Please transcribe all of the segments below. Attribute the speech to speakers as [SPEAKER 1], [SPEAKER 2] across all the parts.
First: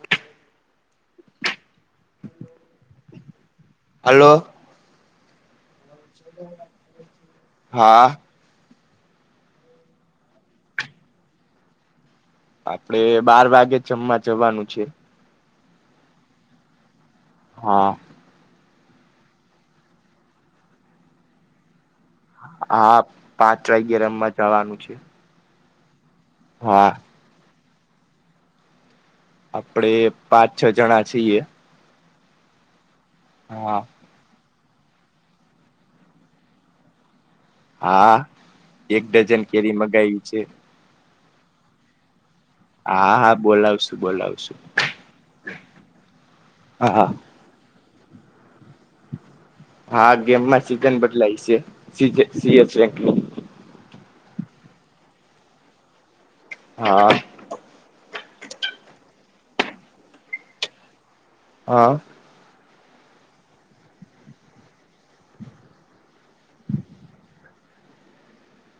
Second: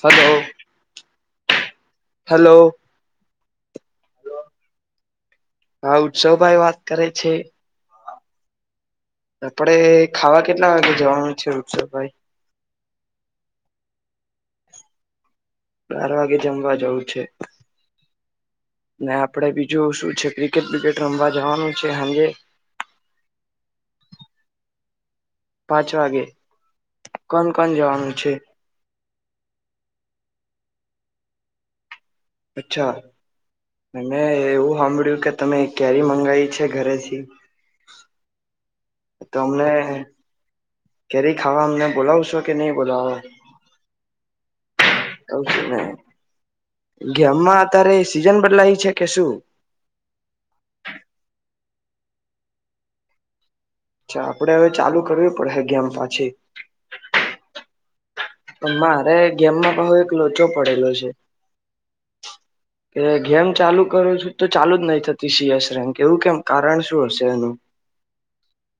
[SPEAKER 1] Hello hello
[SPEAKER 2] hello
[SPEAKER 1] હા ઉત્સવભાઈ વાત કરે છે?
[SPEAKER 2] હા
[SPEAKER 1] આપડે ખાવા કેટલા વાગે જવાનું છે ઉત્સવભાઈ?
[SPEAKER 2] આપડે બાર વાગે જમવા જવાનું છે.
[SPEAKER 1] બાર વાગે જમવા જવું છે.
[SPEAKER 2] હા.
[SPEAKER 1] ને આપડે બીજું શું છે ક્રિકેટ બિકેટ રમવા જવાનું છે સાંજે
[SPEAKER 2] હા પાંચ વાગે રમવા જવાનું છે.
[SPEAKER 1] પાંચ વાગે?
[SPEAKER 2] હા.
[SPEAKER 1] [unintelligible] કાન જવાનું છે?
[SPEAKER 2] આપડે પાંચ છ જણા છીએ
[SPEAKER 1] અચ્છા! મેં
[SPEAKER 2] [unintelligible]
[SPEAKER 1] એવું સાંભળ્યું કે તમે કેરી મંગાવી છે ઘરેથી?
[SPEAKER 2] હા. એક
[SPEAKER 1] તો
[SPEAKER 2] ડઝન
[SPEAKER 1] અમને
[SPEAKER 2] કેરી મગાઈ છે.
[SPEAKER 1] કેરી ખાવા અમને બોલાવ શો કે નહી બોલાવો.
[SPEAKER 2] હા હા બોલાવશું બોલાવશું હા
[SPEAKER 1] [unintelligible] અત્યારે સીઝન બદલાય છે કે શું
[SPEAKER 2] હા ગેમમાં સીઝન બદલાય છે સ
[SPEAKER 1] અચ્છા આપડે હવે ચાલુ કરવી પડેશે ગેમ પાછી.
[SPEAKER 2] હા
[SPEAKER 1] મારે ગેમમાં બહુ એક લોચો પડેલો છે
[SPEAKER 2] હા.
[SPEAKER 1] કે ગેમ ચાલુ કરું છું તો ચાલુ જ નહી થતી સીએશ રન કે એવું કેમ કારણ શું હશે એનું?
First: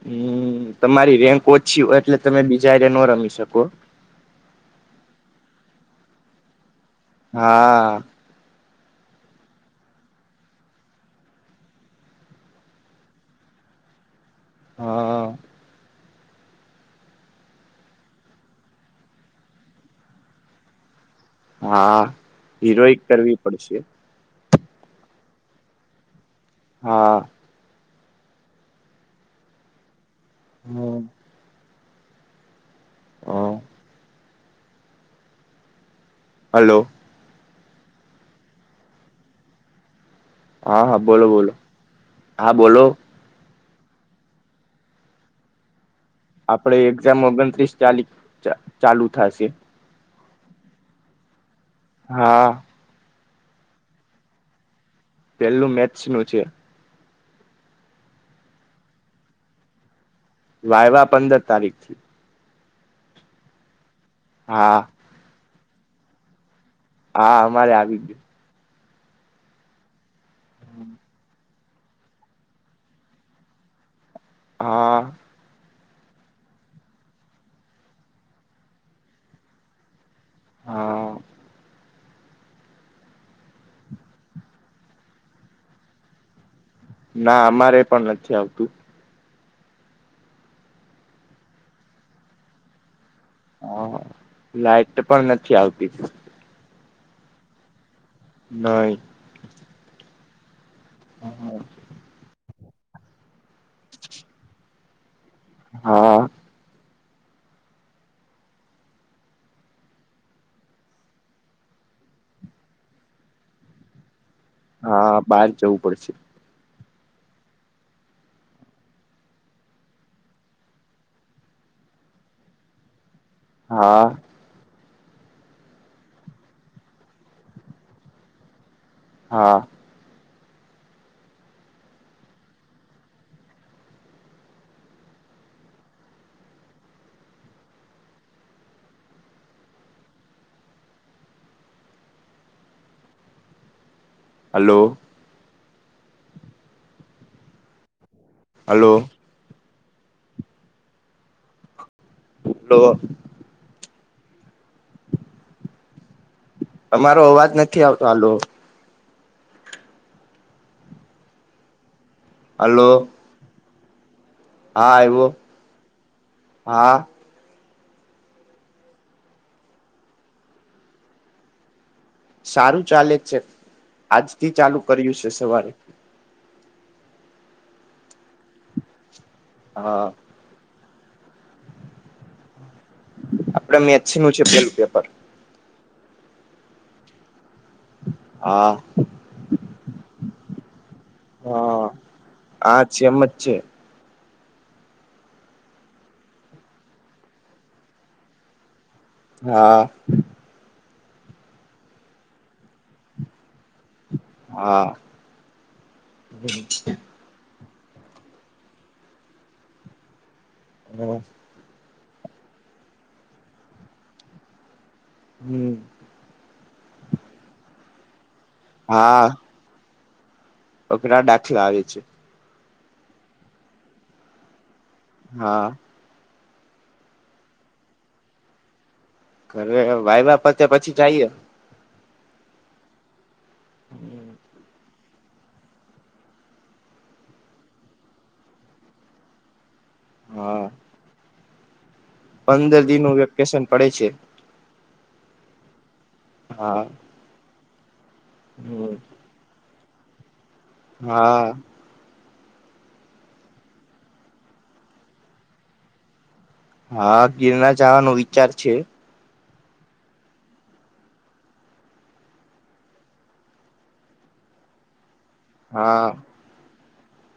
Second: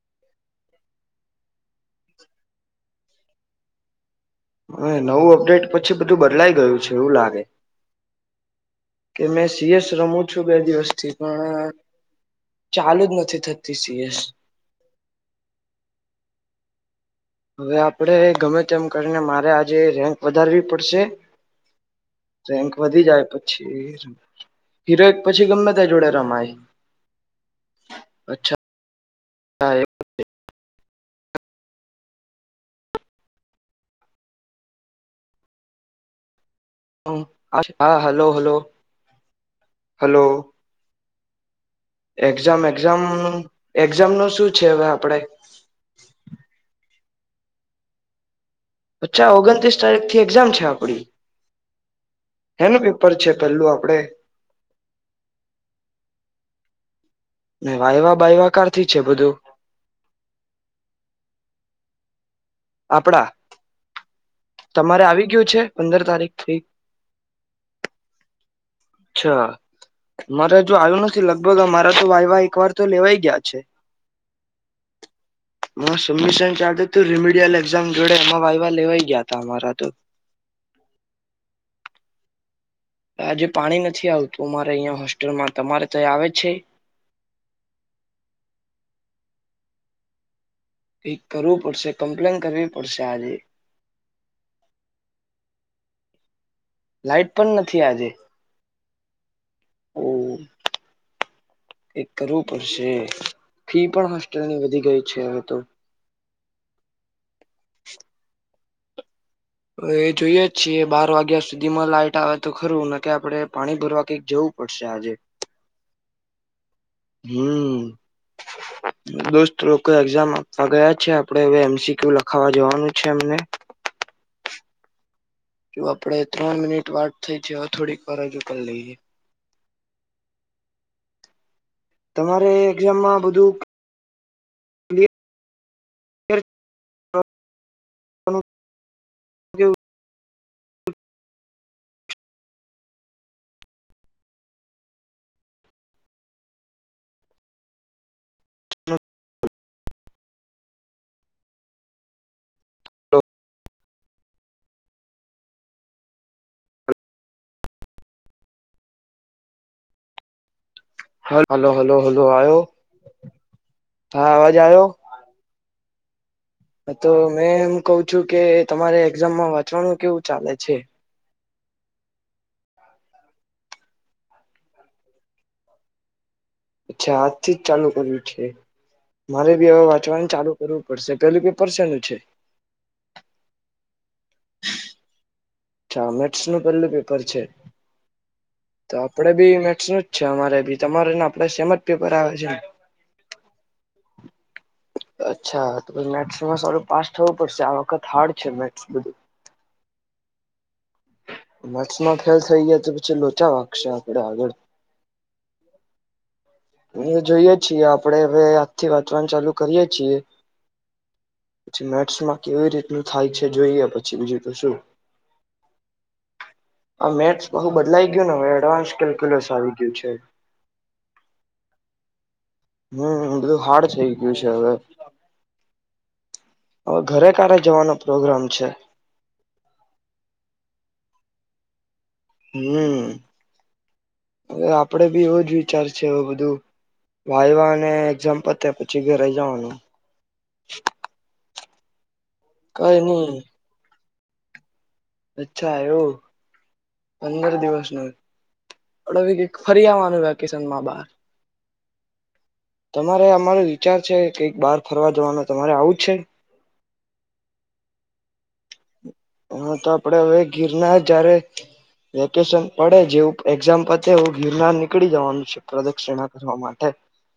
[SPEAKER 2] હમ્મ તમારી રેન્ક ઓછી હોય એટલે તમે બીજા ન રમી શકો.
[SPEAKER 1] હવે નવું અપડેટ પછી બધું બદલાઈ ગયું છે. એવું લાગે.
[SPEAKER 2] હા
[SPEAKER 1] કે મેં સીએસ રમું છું બે દિવસથી પણ ચાલુ જ નથી થતી સીએસ.
[SPEAKER 2] હા.
[SPEAKER 1] હવે આપડે ગમે તેમ કરીને મારે આજે રેન્ક વધારવી પડશે
[SPEAKER 2] હા
[SPEAKER 1] રેન્ક
[SPEAKER 2] હીરોઈ
[SPEAKER 1] વધી
[SPEAKER 2] કરવી પડશે
[SPEAKER 1] [unintelligible] હીરો એક પછી ગમે ત જોડે રમાય.
[SPEAKER 2] હા.
[SPEAKER 1] અચ્છા! હા એ
[SPEAKER 2] હમ્મ. હ. હલો?
[SPEAKER 1] હ હા હલો હલો હલો
[SPEAKER 2] હા હા બોલો, બોલો હા
[SPEAKER 1] એક્ઝામ,
[SPEAKER 2] બોલો
[SPEAKER 1] એક્ઝામ એક્ઝામ નું શું છે, હવે આપડે
[SPEAKER 2] આપડે એક્ઝામ ઓગણત્રીસ તાલી
[SPEAKER 1] અચ્છા, ઓગણત્રીસ તારીખ એક્ઝામ છે, આપડી
[SPEAKER 2] હા
[SPEAKER 1] હેનું પેપર છે પેલું આપડે
[SPEAKER 2] પેલું મેસ્ત નું છે
[SPEAKER 1] ને વાયવા બાયવાકારથી છે બધું
[SPEAKER 2] વાયવા પંદર તારીખ થી
[SPEAKER 1] આપણા
[SPEAKER 2] હા
[SPEAKER 1] તમારે આવી ગયું છે. પંદર તારીખ થી
[SPEAKER 2] હા અમારે આવી ગયું.
[SPEAKER 1] અચ્છા મારે હજુ
[SPEAKER 2] ગયું
[SPEAKER 1] આવ્યું નથી લગત બોલ અમારા તો વાયવા એક વાર તો લેવાય ગયા છે.
[SPEAKER 2] હા
[SPEAKER 1] હ સમ ચા તું ર એઝામ જોડે એ વાવા લેવાય ગયા હતા અમારા તો.
[SPEAKER 2] હા
[SPEAKER 1] આજે પાણી નથી આવતું મામારે અહંયા હોસ્ટેલમાં તમારે ત આવે છે.
[SPEAKER 2] ના અમારે પણ નથી આવતું.
[SPEAKER 1] કરવું પડશે કમ્પ્લેન કરવી પડશે. આજે
[SPEAKER 2] હા લાઈટ પણ નથી આવતી.
[SPEAKER 1] લાઈટ પણ નથી આજે.
[SPEAKER 2] ન
[SPEAKER 1] એક કરવું પડશે. ફી પણ હોસ્ટેલ ની વધી ગઈ છે હવે તો
[SPEAKER 2] હા
[SPEAKER 1] [inaudible] હવે એ જોઈએ જ છીએ બાર વાગ્યા સુધીમાં લાઈટ આવે તો ખરું ના કે આપડણે પાણી ભરવા કઈક જવું
[SPEAKER 2] હા બહાર જવું પડશે.
[SPEAKER 1] હમ્મ દોસ્ત લોકો એક્ઝામ આપવા ગયા છે આપડે હવે એમ સી ક્યુ લખાવા જવાનું છે. એમને
[SPEAKER 2] હા.
[SPEAKER 1] જો આપડે ત્રણ મિનિટ વાત થઈ છે હ થોડીક વારજૂ કરી લઈએ.
[SPEAKER 2] હા.
[SPEAKER 1] તમારે એક્ઝામમાં બધું હા હ જો
[SPEAKER 2] હલો. હલો. હલો. અમારો અવાજ નથી આવતો આલો
[SPEAKER 1] હ હલો હલો. હોલો આવ્યો?
[SPEAKER 2] હલો
[SPEAKER 1] હા અવાજ આવ્યો? હ
[SPEAKER 2] હા
[SPEAKER 1] તો મે એમ કઉ છું કે તમારે એક્ઝામમાં વાંચવાનું કેવું ચાલે છે.
[SPEAKER 2] સારું ચાલે છે આજથી ચાલુ કર્યું છે સવારે.
[SPEAKER 1] અચ્છા આજથી જ ચાલુ કર્યું છે. મારે બી હવે
[SPEAKER 2] હા
[SPEAKER 1] વાંચવાનું ચાલુ કરું પડશે પેલું પેપર છેનું છે?
[SPEAKER 2] મૈછ નું છે પેલું પેપર.
[SPEAKER 1] અચ્છા મેથ્સ નું પેલું પેપર છે.
[SPEAKER 2] હા
[SPEAKER 1] તો આપડે બી મેથસ નું જ છે અમારે બી. તમારેને આપડે સેમજ
[SPEAKER 2] હા
[SPEAKER 1] પેપર આવે છે ને.
[SPEAKER 2] હા સેમ જ છે
[SPEAKER 1] અચ્છા તો મેથસમાં સારું પાસ થવું પડશે આ વખત હાર્ડ છે મે
[SPEAKER 2] હા.
[SPEAKER 1] મટસમાં ફેલ થઈ ગયા તો પછી લોચા વાગશે. આગળ
[SPEAKER 2] હા
[SPEAKER 1] જોઈએ છીએ આપડણે હવે આજથી વાંચવાણ ચાલુ કરીએ છીએ.
[SPEAKER 2] હમ્મ.
[SPEAKER 1] પી મેથ્સમાં કેવી રીતનું થાય છે જોઈએ પછી બીજું તો શું.
[SPEAKER 2] હમ્મ.
[SPEAKER 1] આ મેથસ બહુ બદલાય ગયો ને? એડવાન્સ કેલ્ક્યુલેશ આવી ગયું છે.
[SPEAKER 2] ઓકરા દાખલા આવે છે.
[SPEAKER 1] હમ્મ બધું હાર્ડ થઈ ગયું છે હવે.
[SPEAKER 2] હા
[SPEAKER 1] હવે ઘરે ક્યારે જવાનો પ્રોગ્રામ છે?
[SPEAKER 2] હવે વાઈવા પટે પછી જઈએ
[SPEAKER 1] હમ્મ. આપ આપડે બી એવો જ વિચાર છે બધું વાઇવા ને એઝામ પત્યા પછી ઘરે જવાનું.
[SPEAKER 2] હા. પંદર
[SPEAKER 1] કઈ
[SPEAKER 2] દિનનું
[SPEAKER 1] નહી
[SPEAKER 2] વેકેશન પડે છે.
[SPEAKER 1] અચ્છા એવુ પંદર દિવસ [unintelligible]
[SPEAKER 2] હમ્મ
[SPEAKER 1] ફરીઆવાનું કિસનમાંબાર તમારે અમારો વિચાર છે કઈક બાર ફરવા જવાનું તમારે આવું જ છે
[SPEAKER 2] હા ગિરનાર જવાનો વિચાર છે
[SPEAKER 1] હા તો આપડે હવે ગીરનાર જયારે વેકેશન પડે જેવું એક્ઝામ પતે એવું ગીરનાર નીકળી જવાનું છે
[SPEAKER 2] હા
[SPEAKER 1] પ્રદક્ષિણા કરવા માટે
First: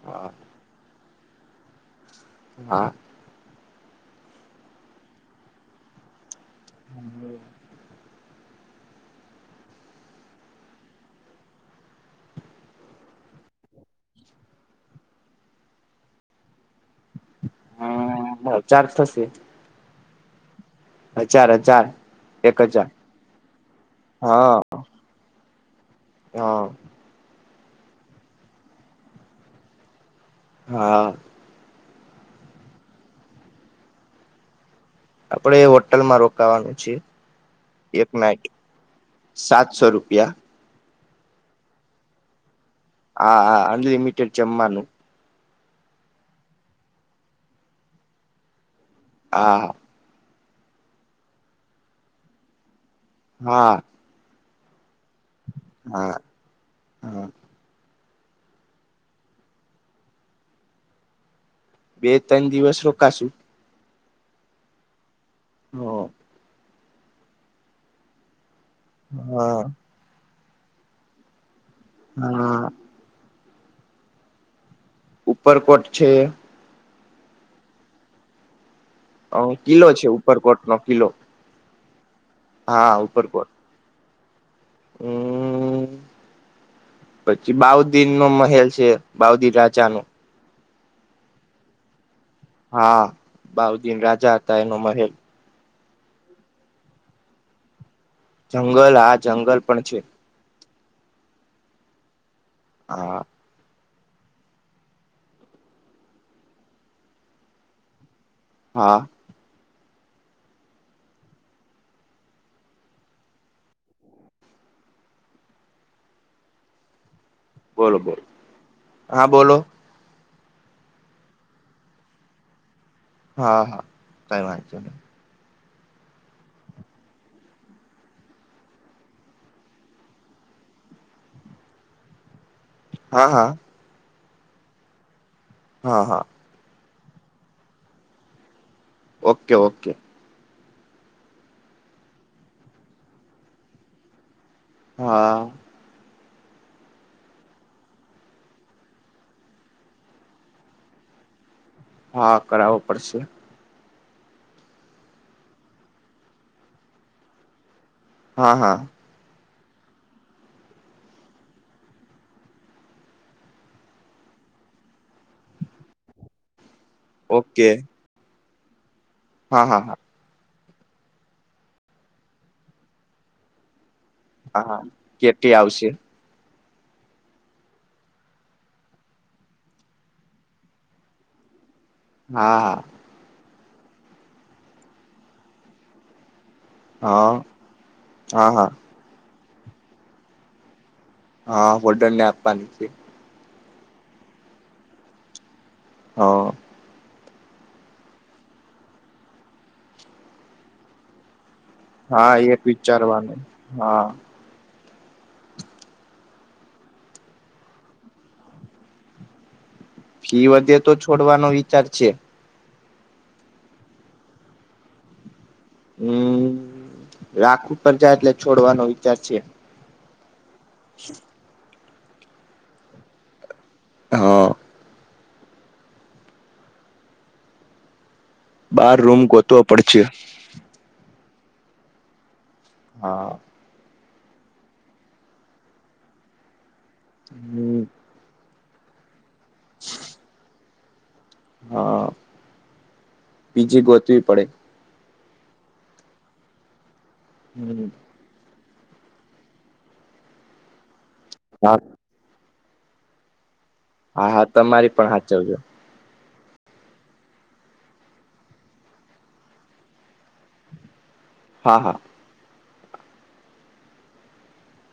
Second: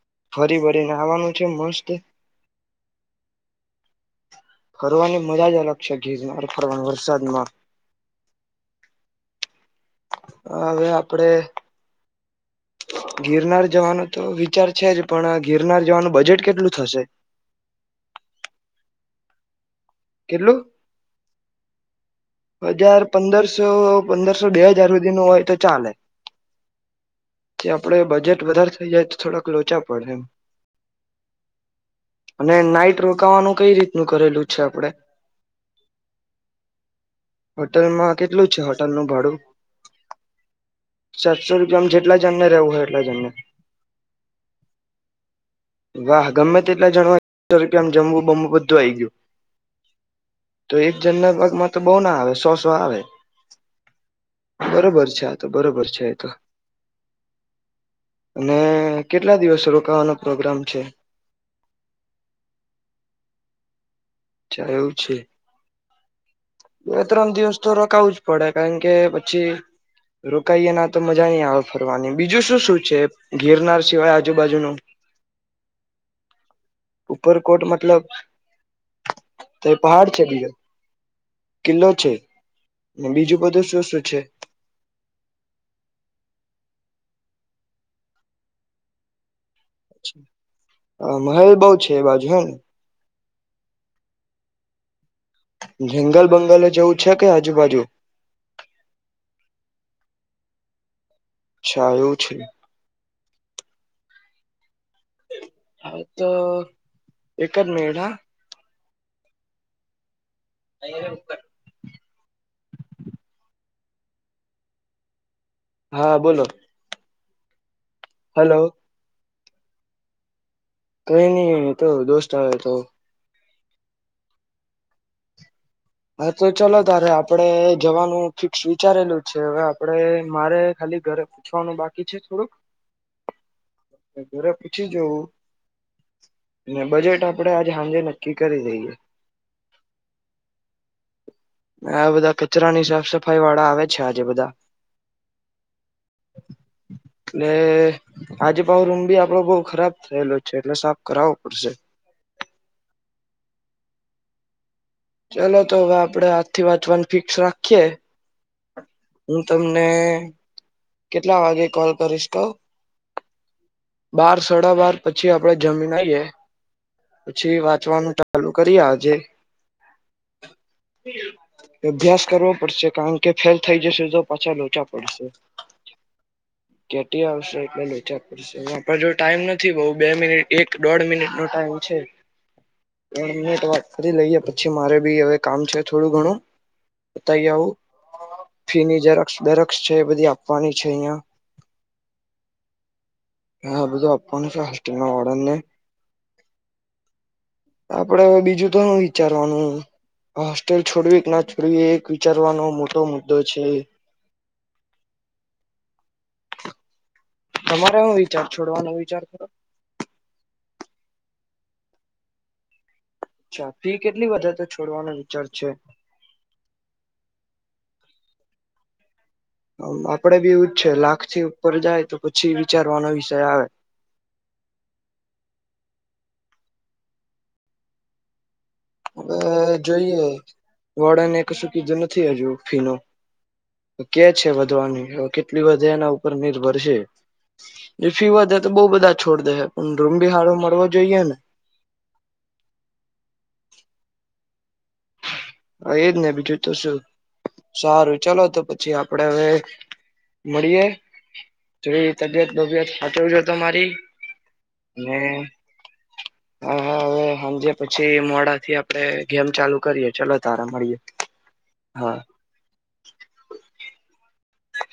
[SPEAKER 2] હા
[SPEAKER 1] ફરી વળને ખાવાનું છે મસ્ત
[SPEAKER 2] હા
[SPEAKER 1] ફરવાની મજા જ અલગ છે ગિરનાર વરસાદમાં હવે આપડે ગિરનાર જવાનો તો વિચાર છે જ પણ ગિરનાર જવાનું બજેટ કેટલું થશે
[SPEAKER 2] હમ્મ બ ચારસોં અસી
[SPEAKER 1] કેટલું
[SPEAKER 2] હજાર હજાર
[SPEAKER 1] હજાર પંદરસો.. પંદરસો
[SPEAKER 2] હા
[SPEAKER 1] બેહજાર સુધીનું હોય તો ચાલે
[SPEAKER 2] હા..
[SPEAKER 1] જે આપડે બજેટ વધારે થઇ જાય તો થોડાંક લોચા પડે એમ
[SPEAKER 2] હાં...
[SPEAKER 1] અને નાઈટ રોકાવાનું કઇરીતનું કરેલું છે આપણે
[SPEAKER 2] આપણે હોટલમાં રોકાવાનું છે. એક
[SPEAKER 1] હોટલમાં
[SPEAKER 2] નાઈટ
[SPEAKER 1] કેટલું છે હોટલનું ભાડું
[SPEAKER 2] સાતસો રૂપિયા
[SPEAKER 1] સાતસો રૂપિયામાં જેટલા જણને રહેવું હોય એટલા જણને
[SPEAKER 2] આ.. આ અનલિમિટેડ જમવાનું
[SPEAKER 1] વાહ! ગમે તેટલા જણા હોય [unintelligible] રૂપિયામાં જમવું બધુ શું રહી ગયું?
[SPEAKER 2] હા
[SPEAKER 1] તો એક જણાના ભાગમાં.... તો બહુના આવે સો-સો આવે..
[SPEAKER 2] હા...
[SPEAKER 1] બરોબર છે... અચ્છા તો બરોબર છે
[SPEAKER 2] હા
[SPEAKER 1] એતો..
[SPEAKER 2] હા
[SPEAKER 1] અને... કેટલા દિવસ રોકાવાનો પ્રોગ્રામ છે?
[SPEAKER 2] બે ત્રણ દિવસ રોકાશું..
[SPEAKER 1] અચ્છા.. એવું છે?
[SPEAKER 2] હ
[SPEAKER 1] બે-ત્રણ દિવસ તો.. રકાવું જ પડે! કારણકે પછી રોકાઈએ ના તો મજા નહી આવે ફરવાની બીજુ શું
[SPEAKER 2] હા
[SPEAKER 1] - શું છે? ગીરનાર સિવાય આજુ-બાજુનું
[SPEAKER 2] ઉપરકોટ છે...?
[SPEAKER 1] ઉપરકોટ મતલબ?
[SPEAKER 2] હ..
[SPEAKER 1] તે
[SPEAKER 2] કિલ્લો છે..
[SPEAKER 1] પહાડ બીજો
[SPEAKER 2] ઉપરકોટ નો કિલ્લો.
[SPEAKER 1] કિલ્લો છે? બીજુ બધું શું-શું છે?
[SPEAKER 2] હમ્મ... પછી બાઉદીનનો મહેલ છે બાઉદીન રાત [unintelligible]
[SPEAKER 1] હા મહેલ બહુ છે બાજુ.. હે ને
[SPEAKER 2] હા... બાઉદીન રાજા હતા એનો મહેલ.
[SPEAKER 1] જંગલ-બંગલએ જાવુ છે કે આજુબાજુ?
[SPEAKER 2] જંગલ હા જંગલ પણ છે.
[SPEAKER 1] અચ્છા એવું છે.
[SPEAKER 2] હા.
[SPEAKER 1] હા, તો એક જ મિનિટ હાં.
[SPEAKER 2] હા.
[SPEAKER 1] અહીં ઉપર હા, બોલો.
[SPEAKER 2] બોલો, બોલો,
[SPEAKER 1] હલો
[SPEAKER 2] હા. બોલો.
[SPEAKER 1] કંઈ નઈ તો દોસ્ત આવ્યો હતો.
[SPEAKER 2] હા, હા, કંઈ વાંધો નહીં.
[SPEAKER 1] હા, તો ચલો, તારે આપડે જવાનું ફિક્સ વિચારેલું છે. હવે આપડે મારે ખાલી ઘરે પૂછવાનું બાકી છે, થોડું
[SPEAKER 2] હા, હા.
[SPEAKER 1] ઘરે પૂછી જવું.
[SPEAKER 2] હા, હા.
[SPEAKER 1] અને બજેટ આપણે આજે હાંજે નક્કી કરી દઈએ.
[SPEAKER 2] Okay, okay.
[SPEAKER 1] આ બધા કચરાની સાફ-સફાઈ વાળા આવે છે આજે બધા.
[SPEAKER 2] હા.
[SPEAKER 1] એટલે આજે પાહો રૂમ ભી આપડો બહુ ખરાબ થયેલો છે, એટલે સાફ કરાવવો પડશે.
[SPEAKER 2] હા, કરાવો પડશે.
[SPEAKER 1] ચાલો, તો હવે આપડે આજથી વાંચવાનું ફિક્સ રાખીએ.
[SPEAKER 2] હા, હા.
[SPEAKER 1] હું તમને કેટલા વાગે કોલ કરીશ? તો બાર-સાડા બાર પછી આપડે જમીને આઈએ. પછી
[SPEAKER 2] ઓકે
[SPEAKER 1] વાંચવાનું ટ ચાલું કરી આજ.
[SPEAKER 2] હા, હા, હા.
[SPEAKER 1] અભ્યાસ કરવો પડશે, કારણ કે ફેલ થઈ જશે. તો પાછા
[SPEAKER 2] હા હા
[SPEAKER 1] લોચા પડશે.
[SPEAKER 2] કેટલી આવશે
[SPEAKER 1] કેટલી આવશે? એટલે લોચા પડશે, જો ટાઈમ નથી. બઉુ બે મિનિટ, એક દોઢ મિનિટ નો ટાઈમ. છે
[SPEAKER 2] હા હા
[SPEAKER 1] [unintelligible] વાત. ફરી લઈએ, પછી મારે બી હવે કામ છે થોડું ઘણું.
[SPEAKER 2] હા
[SPEAKER 1] થઈ આવો,
[SPEAKER 2] હા હા
[SPEAKER 1] થઈને જરાક. [inaudible] દર છે, બધી આપ. પાણી.
[SPEAKER 2] હા, હોલ્ડનને આપવાની છે.
[SPEAKER 1] હા, બધું આપવાનું છે હોસ્ટેલ વાળાને.
[SPEAKER 2] હા.
[SPEAKER 1] આપડે હવે બીજું તો શું વિચારવાનું? હોસ્ટેલ છોડવી કે ના? છોકરી, એક
[SPEAKER 2] હા એક
[SPEAKER 1] વિચારવાનો મોટો મુદ્દો
[SPEAKER 2] વિચારવાનું
[SPEAKER 1] છે.
[SPEAKER 2] હા
[SPEAKER 1] તમારે એ વિચાર છોડવાનો વિચાર ખરો?
[SPEAKER 2] ફી વધે, તો છોડવાનો વિચાર છે.
[SPEAKER 1] અચ્છા, ફી કેટલી વધે તો છોડવાનો? વિચાર છે
[SPEAKER 2] હમ રાખું પ જાય એટલે છોડવાનો વિચાર છે.
[SPEAKER 1] [unintelligible] આપડે બી એવું જ છે લાખ થી ઉપર જાય તો પછી વિચારવાનો વિષય આવે.
[SPEAKER 2] હા. બાર રૂમ ગોતવો
[SPEAKER 1] હવે
[SPEAKER 2] પડશે.
[SPEAKER 1] જોઈએ વોર્ડને કશું કીધું નથી હજુ. ફી નું
[SPEAKER 2] હા
[SPEAKER 1] કે છે વધવાની કેટલી વધે એના ઉપર નિર્ભર.
[SPEAKER 2] હમ
[SPEAKER 1] એ ફીવા તો બહુ બધા છોડ દે પણ રૂમ બી હાડ મળવો. જોઈએ હવે
[SPEAKER 2] હા, બીજી ગોતવી પડે
[SPEAKER 1] હ, એજ ને બીજું તો શું સારું, ચાલો તો પ પછી, આપડે હવે મળીએ
[SPEAKER 2] હા
[SPEAKER 1] જોઈએ તબિયત કોઈ દિવસ સાચવજે
[SPEAKER 2] હા હા તમારી પણ હાચવજો.
[SPEAKER 1] હા હ હવે સાંજે પછી મોડાથી આપડે ગેમ ચાલુ કરીએ ચાલ. તારે મળીએ.
[SPEAKER 2] હા હા.
[SPEAKER 1] [unintelligible]